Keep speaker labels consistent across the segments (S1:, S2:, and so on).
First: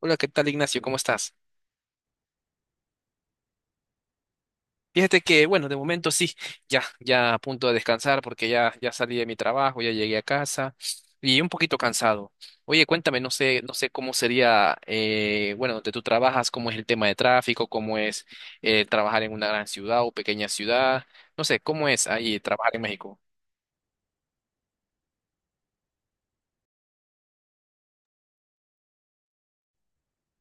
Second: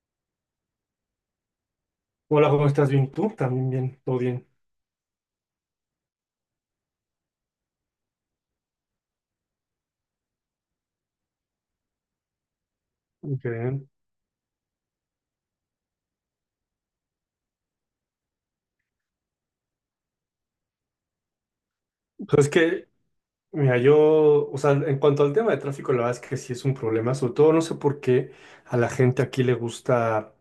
S1: Hola, ¿qué tal, Ignacio? ¿Cómo estás?
S2: Hola, ¿cómo estás? Bien, tú también, bien, todo bien.
S1: Fíjate que, bueno, de momento sí, ya a punto de descansar porque ya salí de mi trabajo, ya llegué a casa y un poquito cansado. Oye, cuéntame, no
S2: Qué
S1: sé, no sé
S2: bien.
S1: cómo sería, bueno, donde tú trabajas, cómo es el tema de tráfico, cómo es trabajar en una gran ciudad o pequeña ciudad, no sé, cómo es ahí
S2: Pues es
S1: trabajar en
S2: que,
S1: México.
S2: mira, yo, o sea, en cuanto al tema de tráfico, la verdad es que sí es un problema, sobre todo no sé por qué a la gente aquí le gusta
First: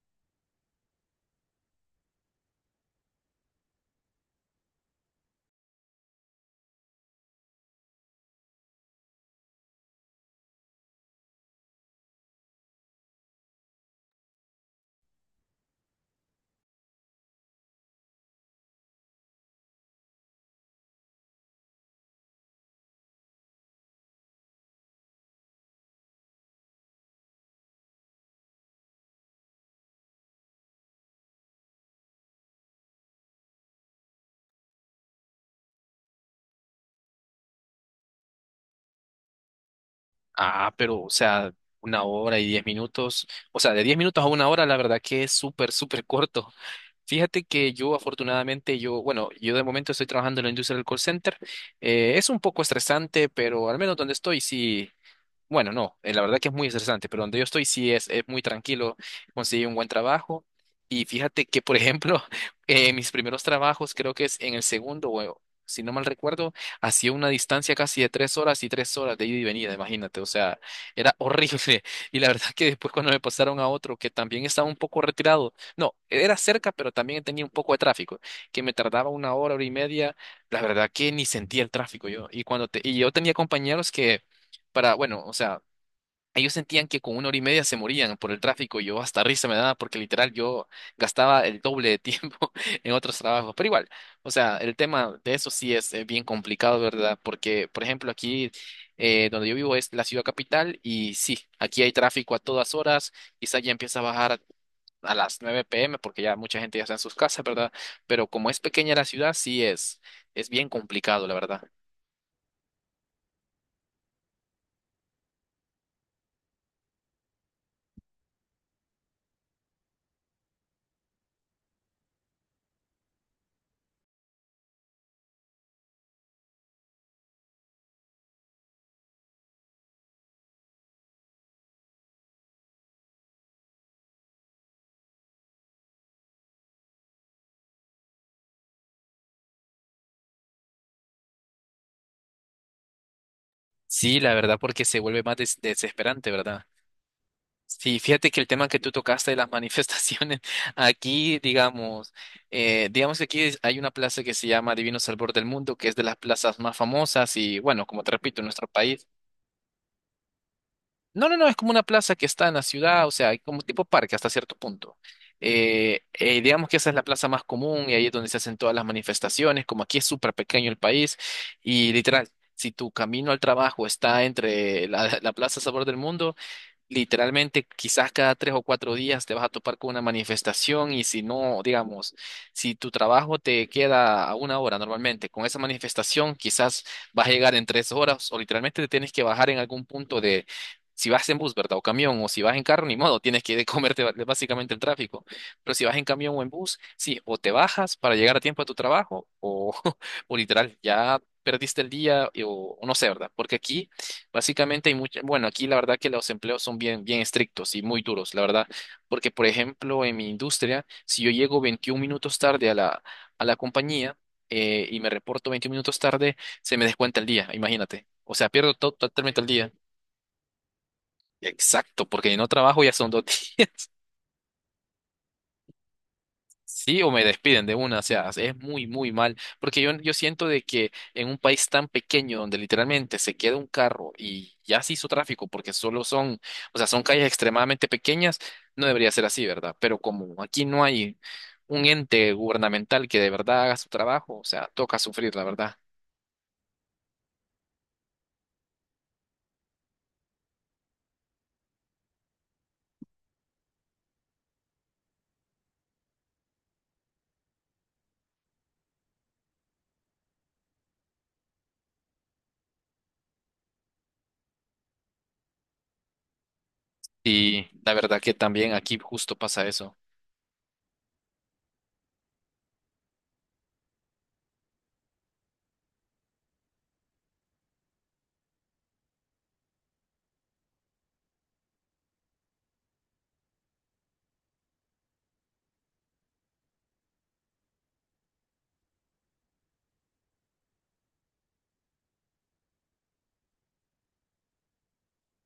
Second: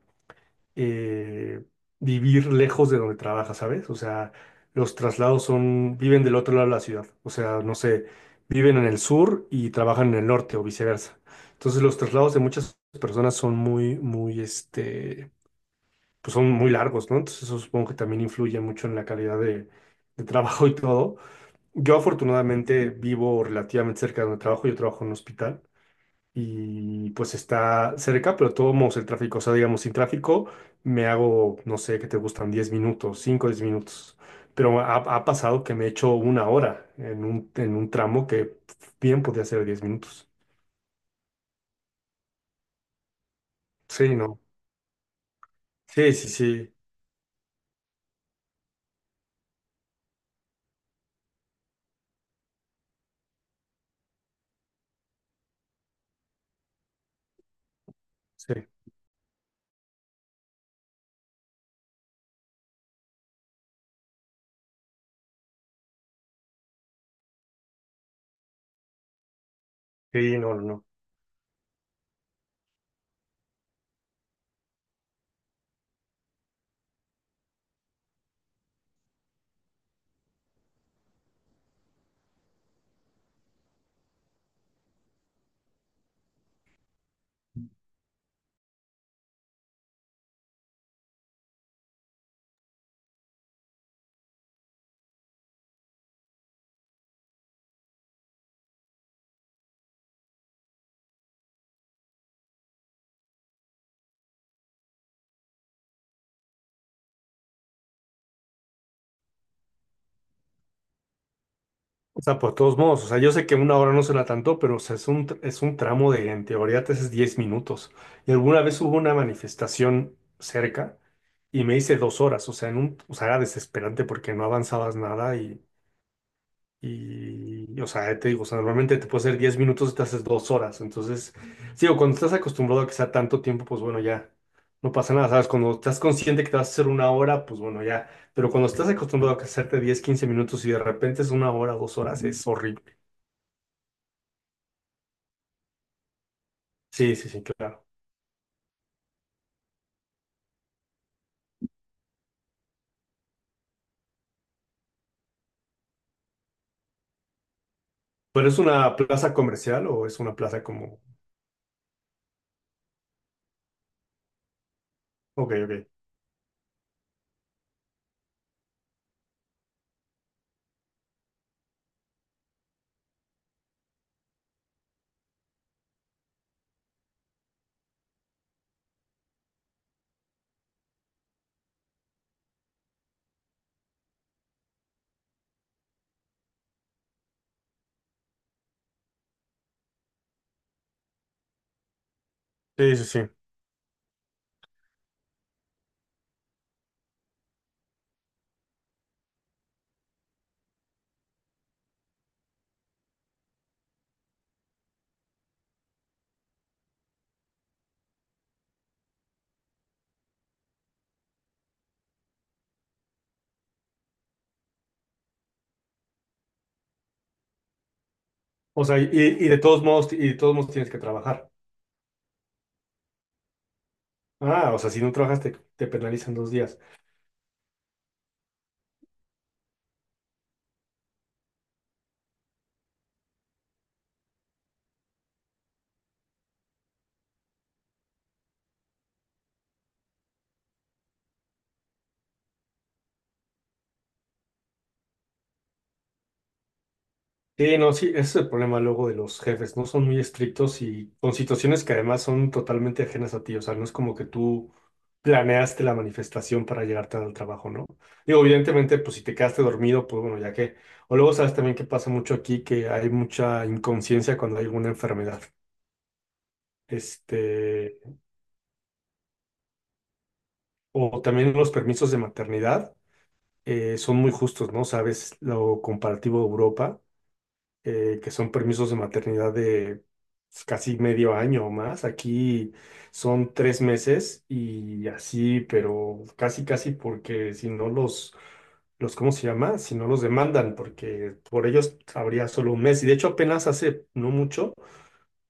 S2: eh, vivir lejos de donde trabaja, ¿sabes? O sea, los traslados son, viven del otro lado de la ciudad, o sea, no sé, viven en el sur y trabajan en el norte o viceversa. Entonces, los traslados de muchas personas son muy, muy, pues son muy largos, ¿no? Entonces eso supongo que también influye mucho en la calidad de trabajo y todo. Yo afortunadamente vivo relativamente cerca de donde trabajo, yo trabajo en un hospital y pues está cerca, pero tomamos el tráfico, o sea, digamos, sin tráfico me hago, no sé, ¿qué te gustan? 10 minutos, 5 10 minutos. Pero ha pasado que me he hecho una hora en un tramo que bien podía ser 10 minutos.
S1: Ah, pero, o sea, una hora y 10 minutos, o sea, de diez
S2: Sí,
S1: minutos a
S2: no.
S1: una hora, la verdad que es súper, súper
S2: Sí, sí,
S1: corto.
S2: sí.
S1: Fíjate que yo afortunadamente, yo, bueno, yo de momento estoy trabajando en la industria del call center. Es un poco estresante, pero al menos donde estoy sí, bueno, no, la verdad que es muy estresante, pero donde yo estoy sí es muy
S2: Sí,
S1: tranquilo, conseguí un buen trabajo y fíjate que, por ejemplo, mis primeros trabajos, creo que es en el segundo, o si no mal recuerdo, hacía una distancia casi de 3 horas y 3 horas de ida y venida, imagínate, o
S2: sí, no, no.
S1: sea,
S2: No.
S1: era horrible. Y la verdad que después cuando me pasaron a otro que también estaba un poco retirado, no, era cerca, pero también tenía un poco de tráfico, que me tardaba una hora, hora y media, la verdad que ni sentía el tráfico yo. Y, y yo tenía compañeros que para, bueno, o sea, ellos sentían que con una hora y media se morían por el tráfico y yo hasta risa me daba porque literal yo gastaba el doble de tiempo en otros trabajos. Pero igual, o sea, el tema de eso sí es bien complicado, ¿verdad? Porque, por ejemplo, aquí donde yo vivo es la ciudad capital y sí, aquí hay tráfico a todas horas, quizá ya empieza a bajar a las 9 p.m. porque ya mucha gente ya está en sus casas, ¿verdad? Pero como es pequeña la ciudad, sí es bien complicado, la verdad.
S2: O sea, por todos modos, o sea, yo sé que una hora no será tanto, pero o sea, es un tramo de, en teoría, te haces 10 minutos. Y alguna vez hubo una manifestación cerca y me hice 2 horas, o sea, o sea, era desesperante porque no avanzabas nada o sea, te digo, o sea, normalmente te puede hacer 10 minutos y te haces 2 horas. Entonces, sí, o cuando estás acostumbrado a que sea tanto tiempo, pues bueno, ya no pasa nada, ¿sabes? Cuando estás consciente que te vas a hacer una hora, pues bueno, ya. Pero cuando estás acostumbrado a que hacerte 10 15 minutos y de repente es una hora, 2 horas, es horrible.
S1: Sí, la verdad, porque se vuelve más desesperante, ¿verdad?
S2: Sí, sí, sí, claro.
S1: Sí, fíjate que el tema que tú tocaste de las manifestaciones, aquí, digamos, digamos que hay una plaza que se llama Divino Salvador del Mundo, que es de las plazas más famosas y, bueno, como te repito,
S2: ¿Pero
S1: en
S2: es
S1: nuestro
S2: una
S1: país.
S2: plaza comercial o es una plaza como?
S1: No, no, no, es como una plaza que está en la ciudad, o sea, hay como tipo parque hasta cierto punto.
S2: Ok, ok.
S1: Digamos que esa es la plaza más común y ahí es donde se hacen todas las manifestaciones, como aquí es súper pequeño el país y literal. Si tu camino al trabajo está entre la, la Plaza Sabor del Mundo. Literalmente, quizás cada 3 o 4 días te vas a topar con una manifestación y si no, digamos, si tu trabajo te queda a una hora normalmente, con esa manifestación quizás vas a llegar en 3 horas o literalmente te tienes que bajar en algún punto de, si vas en bus, ¿verdad? O camión, o si vas en carro,
S2: Sí,
S1: ni
S2: sí,
S1: modo,
S2: sí.
S1: tienes que comerte básicamente el tráfico. Pero si vas en camión o en bus, sí, o te bajas para llegar a tiempo a tu trabajo o, o literal, ya perdiste el día o no sé, ¿verdad? Porque aquí... Básicamente hay mucha, bueno, aquí la verdad que los empleos son bien, bien estrictos y muy duros, la verdad, porque por ejemplo en mi industria, si yo llego 21 minutos tarde a la compañía y me reporto 21 minutos tarde, se me descuenta el día, imagínate. O sea, pierdo
S2: O sea, y,
S1: totalmente
S2: y
S1: el
S2: de
S1: día.
S2: todos modos, y de todos modos tienes que trabajar.
S1: Exacto, porque no trabajo ya son dos días.
S2: Ah, o sea, si no trabajas te penalizan 2 días.
S1: Sí, o me despiden de una, o sea, es muy, muy mal, porque yo siento de que en un país tan pequeño donde literalmente se queda un carro y ya se hizo tráfico porque solo son, o sea, son calles extremadamente pequeñas, no debería ser así, ¿verdad? Pero como aquí no hay un ente gubernamental que de verdad haga su trabajo, o sea, toca sufrir, la verdad.
S2: Sí, no, sí, ese es el problema luego de los jefes, ¿no? Son muy estrictos y con situaciones que además son totalmente ajenas a ti. O sea, no es como que tú planeaste la manifestación para llegar tarde al trabajo, ¿no? Digo, evidentemente, pues si te quedaste dormido, pues bueno, ya que. O luego sabes también que pasa mucho aquí, que hay mucha inconsciencia cuando hay alguna enfermedad.
S1: Y la
S2: este,
S1: verdad que también aquí justo pasa eso.
S2: o también los permisos de maternidad son muy justos, ¿no? Sabes, lo comparativo a Europa, que son permisos de maternidad de pues, casi medio año o más. Aquí son 3 meses y así, pero casi, casi porque si no los, ¿cómo se llama? Si no los demandan, porque por ellos habría solo un mes. Y de hecho apenas hace no mucho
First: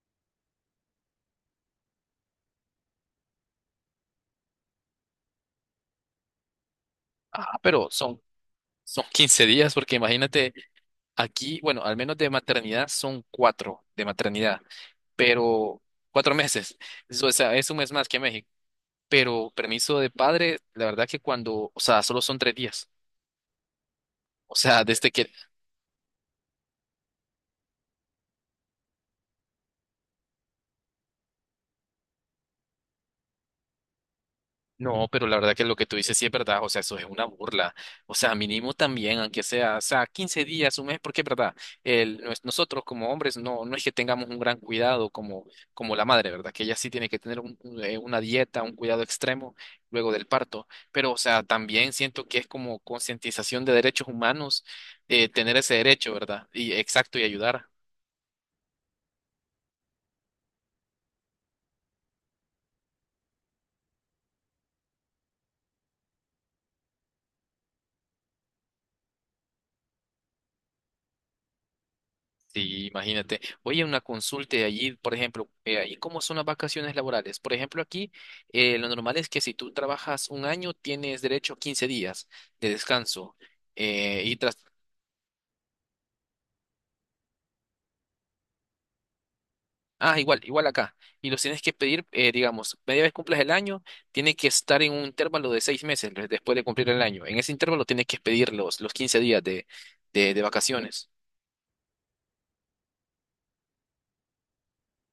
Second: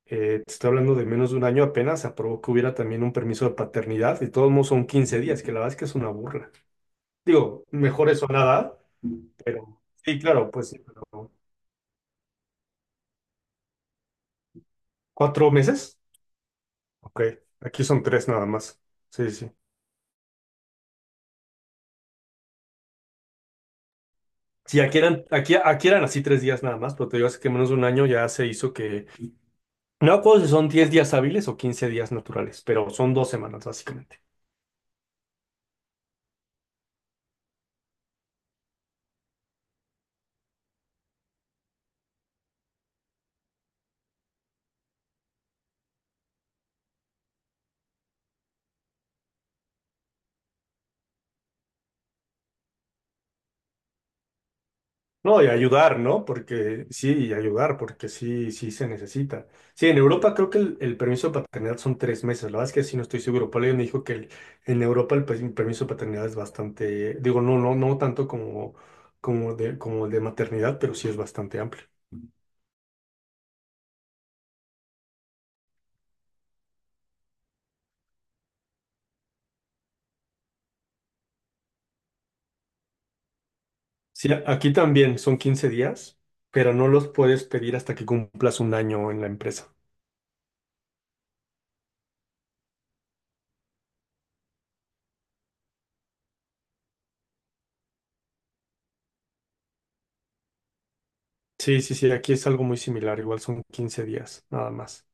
S2: te estoy hablando de menos de un año apenas, aprobó que hubiera también un permiso de paternidad, y todos modos son 15 días, que la verdad es que es una burla.
S1: Ah,
S2: Digo,
S1: pero
S2: mejor
S1: son,
S2: eso a nada,
S1: son 15 días,
S2: pero
S1: porque
S2: sí, claro,
S1: imagínate,
S2: pues sí, pero
S1: aquí, bueno, al menos de maternidad son cuatro de maternidad,
S2: ¿cuatro
S1: pero
S2: meses?
S1: cuatro meses,
S2: Ok,
S1: eso, o sea, es un
S2: aquí
S1: mes
S2: son
S1: más que
S2: tres nada
S1: México,
S2: más. Sí, sí.
S1: pero permiso de padre, la verdad que cuando, o sea, solo son 3 días, o
S2: Sí,
S1: sea,
S2: aquí
S1: desde
S2: eran,
S1: que...
S2: aquí, aquí eran así 3 días nada más, pero te digo, hace que menos de un año ya se hizo que, no me acuerdo si son 10 días hábiles o 15 días naturales, pero son 2 semanas básicamente.
S1: No, pero la verdad que lo que tú dices sí es verdad, o sea, eso es una burla. O sea, mínimo también, aunque sea, o sea, 15 días, un mes, porque es verdad, el, nosotros como hombres no, no es que tengamos un gran cuidado como, como la madre, ¿verdad? Que ella sí tiene que tener una dieta, un cuidado extremo luego del parto. Pero, o sea, también siento que es como concientización de derechos humanos,
S2: No, y
S1: tener ese
S2: ayudar,
S1: derecho,
S2: ¿no?
S1: ¿verdad? Y
S2: Porque sí,
S1: exacto, y
S2: y
S1: ayudar.
S2: ayudar, porque sí, sí se necesita. Sí, en Europa creo que el permiso de paternidad son 3 meses. La verdad es que sí no estoy seguro. Por ahí me dijo que en Europa permiso de paternidad es bastante, digo, no, no, no tanto como el de maternidad, pero sí es bastante amplio.
S1: Sí, imagínate. Oye, una consulta y allí, por ejemplo, ahí cómo son las vacaciones laborales. Por ejemplo, aquí lo normal es que si tú trabajas un año, tienes derecho a 15 días de descanso.
S2: Sí,
S1: Y tras...
S2: aquí también son 15 días, pero no los puedes pedir hasta que cumplas un año en la empresa.
S1: Ah, igual, igual acá. Y los tienes que pedir, digamos, media vez cumplas el año, tiene que estar en un intervalo de 6 meses después de cumplir el año. En ese intervalo tienes que pedir los, 15 días de vacaciones.
S2: Sí, sí, sí, aquí es algo muy similar, igual son 15 días, nada más.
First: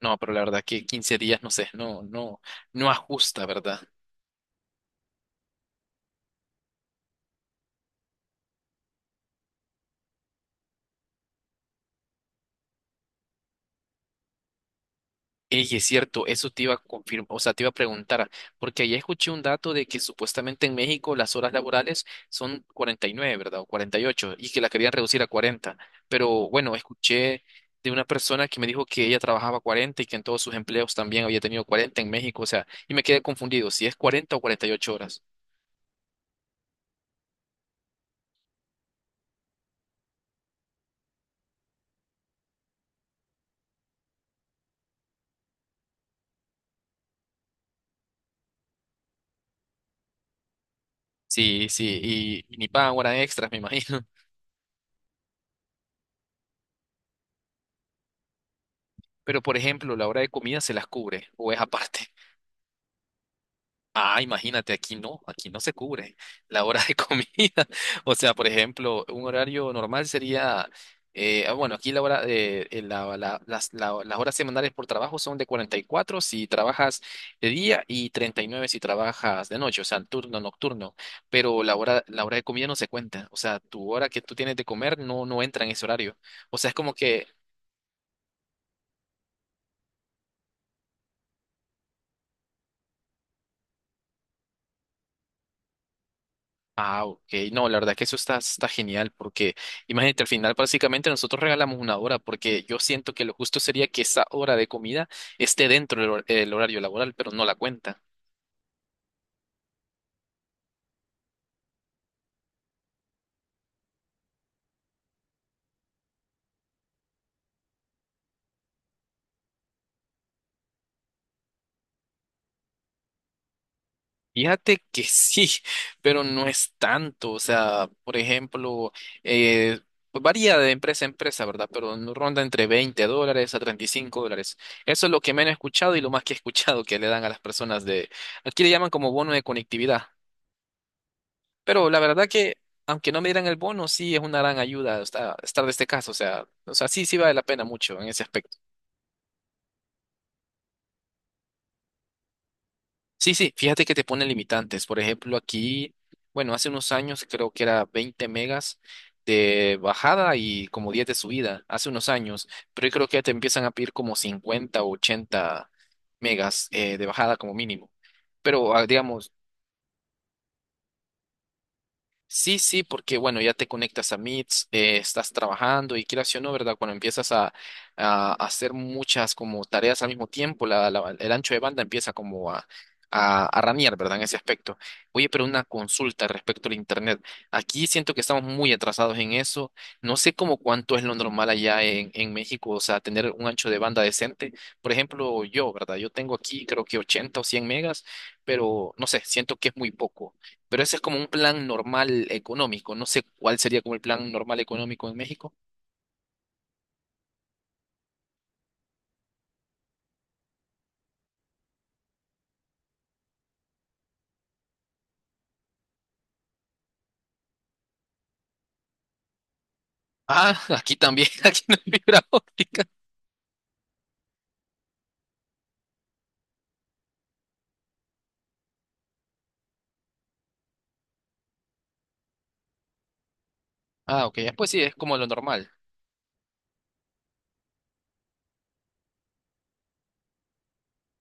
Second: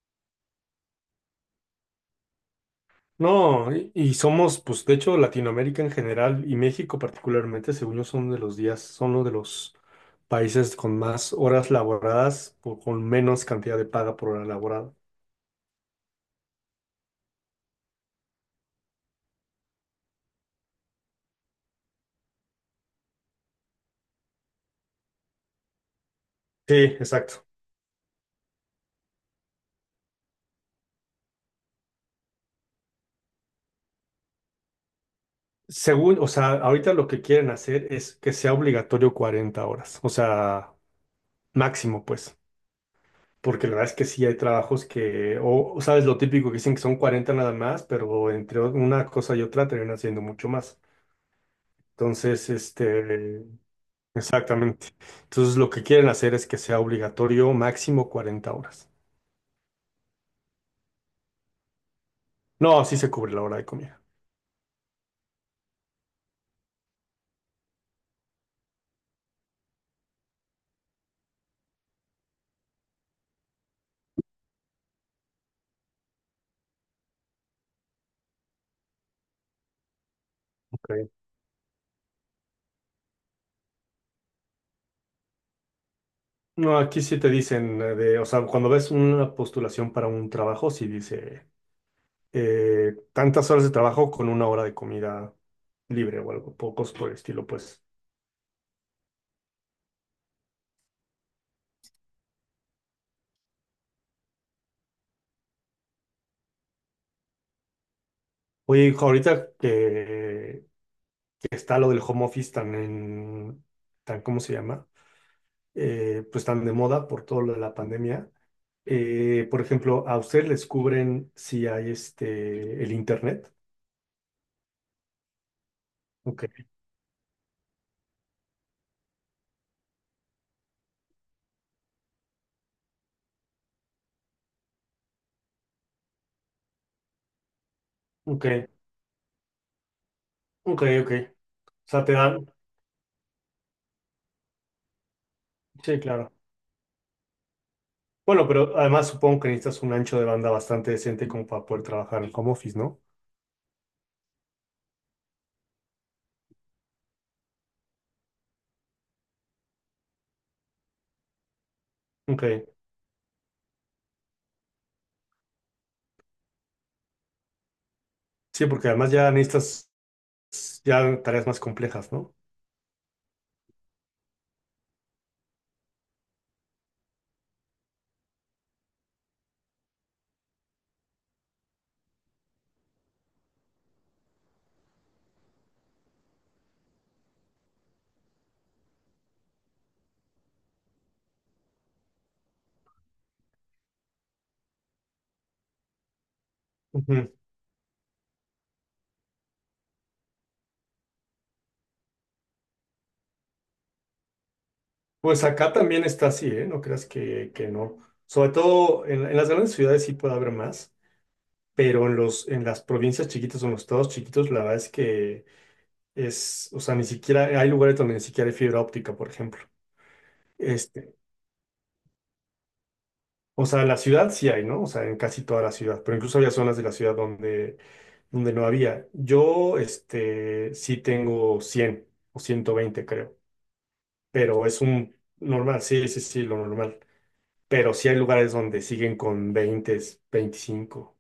S1: No, pero la verdad que 15 días, no sé, no, no, no ajusta,
S2: No,
S1: ¿verdad?
S2: y somos, pues de hecho, Latinoamérica en general y México particularmente, según yo, son uno de los países con más horas laboradas o con menos cantidad de paga por hora laborada.
S1: Ey, es cierto, eso te iba a confirmar, o sea, te iba a preguntar, porque ayer escuché un dato de que supuestamente en México las horas laborales son 49, ¿verdad? O 48, y ocho, y que la querían reducir a 40. Pero bueno,
S2: Sí, exacto.
S1: escuché de una persona que me dijo que ella trabajaba 40 y que en todos sus empleos también había tenido 40 en México, o sea, y me quedé confundido, si es 40 o 48 horas.
S2: Según, o sea, ahorita lo que quieren hacer es que sea obligatorio 40 horas, o sea, máximo, pues, porque la verdad es que sí hay trabajos que, o sabes lo típico que dicen que son 40 nada más, pero entre una cosa y otra terminan siendo mucho más.
S1: Sí, sí, y,
S2: Entonces,
S1: y ni pagan horas
S2: este,
S1: extras, me imagino.
S2: Exactamente. Entonces lo que quieren hacer es que sea obligatorio máximo 40 horas.
S1: Pero por ejemplo, la hora de comida se las cubre, o es aparte.
S2: No, sí se cubre la hora de comida.
S1: Ah, imagínate, aquí no se cubre la hora de comida. O sea, por ejemplo, un horario normal sería, bueno, aquí la hora, de la- la- las horas semanales por trabajo son de 44 si trabajas de día y 39 si trabajas de noche, o sea, turno nocturno.
S2: Ok.
S1: Pero la hora de comida no se cuenta, o sea, tu hora que tú tienes de comer no, no entra en ese horario. O sea, es
S2: No,
S1: como
S2: aquí sí
S1: que...
S2: te dicen o sea, cuando ves una postulación para un trabajo, sí dice tantas horas de trabajo con una hora de comida libre o algo, pocos
S1: Ah,
S2: por el
S1: ok.
S2: estilo,
S1: No, la
S2: pues.
S1: verdad que eso está, está genial porque imagínate, al final básicamente nosotros regalamos una hora porque yo siento que lo justo sería que esa hora de comida esté dentro del el horario laboral, pero no la cuenta.
S2: Oye, hijo, ahorita que está lo del home office tan en, tan, ¿cómo se llama? Pues tan de moda por todo lo de la pandemia. Por ejemplo, ¿a ustedes les cubren si hay el internet?
S1: Fíjate que sí, pero
S2: Ok,
S1: no es tanto. O sea, por ejemplo, eh, pues varía de empresa a empresa, ¿verdad? Pero no ronda entre $20 a $35. Eso es lo que menos he escuchado y lo más que he escuchado que le dan a las personas de...
S2: ok,
S1: Aquí le llaman como bono de conectividad.
S2: ok, ok. O
S1: Pero la
S2: sea, te
S1: verdad
S2: dan.
S1: que, aunque no me dieran el bono, sí es una gran ayuda estar de este
S2: Sí,
S1: caso.
S2: claro.
S1: O sea, sí, sí vale la pena mucho en ese
S2: Bueno,
S1: aspecto.
S2: pero además supongo que necesitas un ancho de banda bastante decente como para poder trabajar en home office, ¿no?
S1: Sí, sí, fíjate que te ponen limitantes. Por ejemplo, aquí, bueno, hace unos años creo que era 20 megas de bajada y como 10 de subida, hace unos años.
S2: Ok.
S1: Pero yo creo que ya te empiezan a pedir como 50 o 80 megas de bajada como mínimo.
S2: Sí,
S1: Pero ah,
S2: porque además ya
S1: digamos...
S2: necesitas ya tareas más complejas, ¿no?
S1: Sí, sí, porque bueno, ya te conectas a Meets, estás trabajando y quieras sí o no, ¿verdad? Cuando empiezas a hacer muchas como tareas al mismo tiempo, el ancho de banda empieza como a ranear, ¿verdad? En ese aspecto. Oye, pero una consulta respecto al Internet. Aquí siento que estamos muy atrasados en eso. No sé cómo cuánto es lo normal allá en México, o sea, tener un ancho de banda decente. Por ejemplo, yo, ¿verdad? Yo tengo aquí creo que
S2: Ujú.
S1: 80 o 100 megas, pero no sé, siento que es muy poco. Pero ese es como un plan normal económico. No sé cuál sería como el plan normal económico en
S2: Pues
S1: México.
S2: acá también está así, ¿eh? No creas que no. Sobre todo en las grandes ciudades sí puede haber más, pero en los, en las provincias chiquitas o en los estados chiquitos, la verdad es que o sea, ni siquiera hay lugares donde ni siquiera hay fibra óptica, por ejemplo.
S1: Ah, aquí
S2: Este,
S1: también, aquí no hay fibra óptica.
S2: o sea, en la ciudad sí hay, ¿no? O sea, en casi toda la ciudad, pero incluso había zonas de la ciudad donde no había. Yo, sí tengo 100 o 120 creo,
S1: Ah, ok,
S2: pero
S1: pues
S2: es
S1: sí, es
S2: un
S1: como lo normal.
S2: normal, sí, sí, sí, lo normal. Pero sí hay lugares donde siguen con 20, 25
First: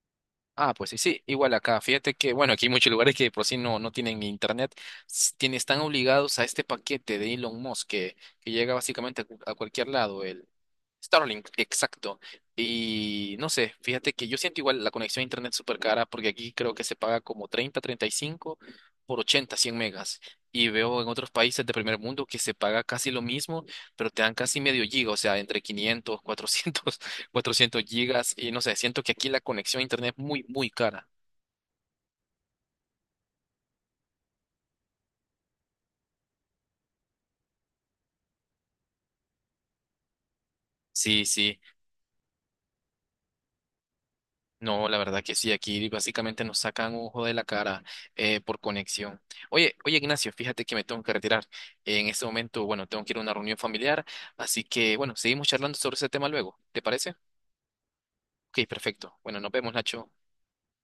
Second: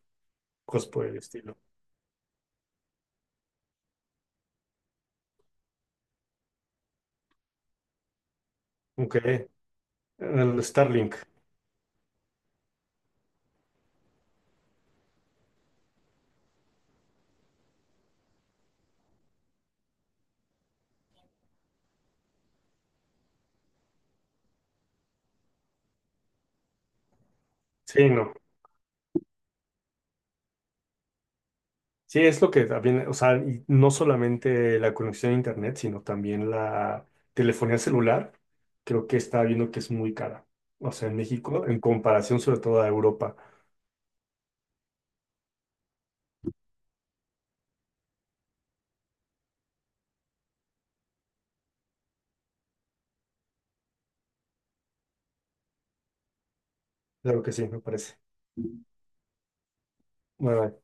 S1: Ah,
S2: cosas
S1: pues sí,
S2: por el
S1: sí, igual
S2: estilo.
S1: acá. Fíjate que, bueno, aquí hay muchos lugares que por sí no, no tienen internet. Están obligados a este paquete de Elon Musk que llega básicamente
S2: Aunque,
S1: a cualquier lado, el
S2: el Starlink,
S1: Starlink, exacto. Y no sé, fíjate que yo siento igual la conexión a internet súper cara porque aquí creo que se paga como 30, 35 por 80, 100 megas. Y veo en otros países de primer mundo que se paga casi lo mismo, pero te dan casi medio giga, o sea, entre 500, 400 400
S2: sí, no.
S1: gigas y no sé, siento que aquí la conexión a internet es muy, muy cara.
S2: Sí, es lo que también, o sea, y no solamente la conexión a internet, sino también la telefonía celular, creo que está viendo que es muy cara. O sea, en
S1: Sí, sí,
S2: México, en comparación sobre todo a Europa.
S1: no, la verdad que sí, aquí básicamente nos sacan ojo de la cara por conexión. Oye, oye Ignacio, fíjate que me tengo que retirar. En este momento, bueno, tengo que ir a una reunión familiar, así que bueno, seguimos charlando sobre ese tema luego, ¿te parece?
S2: Claro que sí, me parece.
S1: Ok, perfecto. Bueno, nos vemos, Nacho.
S2: Bueno,